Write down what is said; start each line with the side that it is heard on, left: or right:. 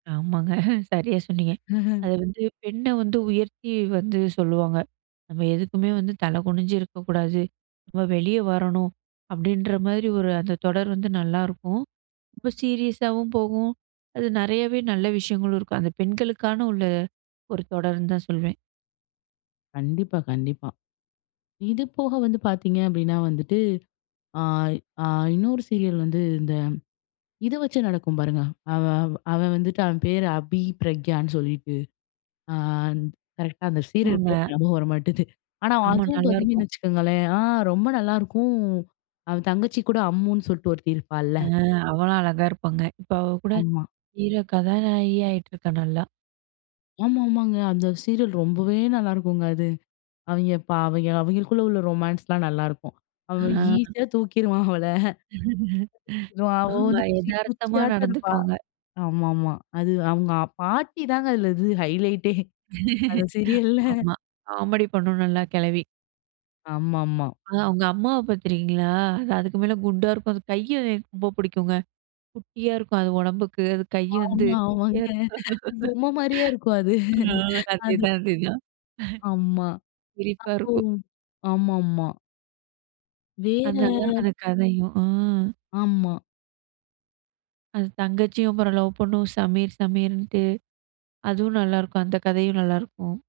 right: ஆமாங்க. சரியா சொன்னீங்க. அத வந்து பெண்ண வந்து உயர்த்தி வந்து சொல்லுவாங்க. "நம்ம எதுக்குமே வந்து தலை குனிஞ்சு இருக்கக்கூடாது. நம்ம வெளிய வரணும்" அப்பிடின்ற மாதிரி ஒரு அந்த தொடர் வந்து நல்லாருக்கும். ரொம்ப சீரியஸாவும் போகும். அது நெறையாவே நல்ல விஷயங்களும் இருக்கும். அந்த பெண்களுக்கான உள்ள, ஒரு தொடருன்னு தான் சொல்வேன்.
left: கண்டிப்பா கண்டிப்பா. இதுபோக வந்து பாத்தீங்க அப்பிடின்னா வந்துட்டு, ஆ, ஆ, இன்னொரு சீரியல் வந்து இந்த இத வச்சு நடக்கும் பாருங்க. அவன் அவன் வந்துட்டு, அவன் பேரு அபி பிரக்யான்னு சொல்லிட்டு, ஆ ந் கரெக்ட்டா அந்த
right: [unintelligible]
left: சீரியல் பேரு
right: ங்க.
left: ஞாபகம் வர மாட்டுது. ஆனா,
right: ஆமா.
left: அதுவும்
right: நல்லாருக்கும்.
left: பாத்தீங்கன்னு வச்சுக்கோங்களேன்! ஆ ரொம்ப நல்லாருக்கும், அவன் தங்கச்சிகூட அம்முன்னு சொல்லிட்டு ஒருத்தி இருப்பாள்ல!
right: ஆ அவ்வள அழகா இருப்பாங்க. இப்ப அவ கூட
left: ஆமா.
right: ஹீரோ கதாநாயகியா ஆயிட்டு இருக்கா நல்லா!
left: ஆமா ஆமாங்க. அந்த சீரியல் ரொம்பவே நல்லாருக்குங்க அது. அவெய்ங்க பா அவெய்ங்க அவய்ங்களுக்குள்ள உள்ள ரொமான்ஸ்லாம் நல்லாருக்கும். அவன்
right: ஆ.
left: ஈஸியா தூக்கிருவான் அவள. அதுவும் அவ
right: ஆமா.
left: வந்து குச்சி
right: எதார்த்தமா
left: குச்சியாட்டம் இருப்பா!
right: நடந்துக்குவாங்க.
left: ஆமா ஆமா. அது அவுங்க பாட்டி தாங்க அதில இது ஹைலைட்டே! அந்த சீரியல்ல
right: ஆமா. காமெடி பண்ணும், நல்லா கெழவி.
left: ஆமா ஆமா.
right: அ, அவுங்க அம்மாவ பாத்து இருக்கீங்களா? அது அதுக்கு மேல குண்டா இருக்கும். அது கைய எனக்கு ரொம்ப புடிக்குங்க. குட்டியா இருக்கும். அது ஒடம்புக்கு, அது கை வந்து
left: ஆமா,
right: குட்டியா
left: ஆமாங்க. அது பொம்மைமாரியே இருக்கும் அது,
right: இருக்கும். ஆ,
left: அது
right: அதேதான், அதேதான்.
left: ஆமா.
right: சிரிப்பா
left: அப்போ
right: இருக்கும்.
left: ஆமா ஆமா.
right: அது நல்ல
left: வேற
right: [unintelligible] கதையும், ம்.
left: ஆமா.
right: அது தங்கச்சியும் அப்புறம் லவ் பண்ணும், சமீர் சமீர்ன்ட்டு, அதுவும் நல்லாருக்கும். அந்த கதையும் நல்லாருக்கும்.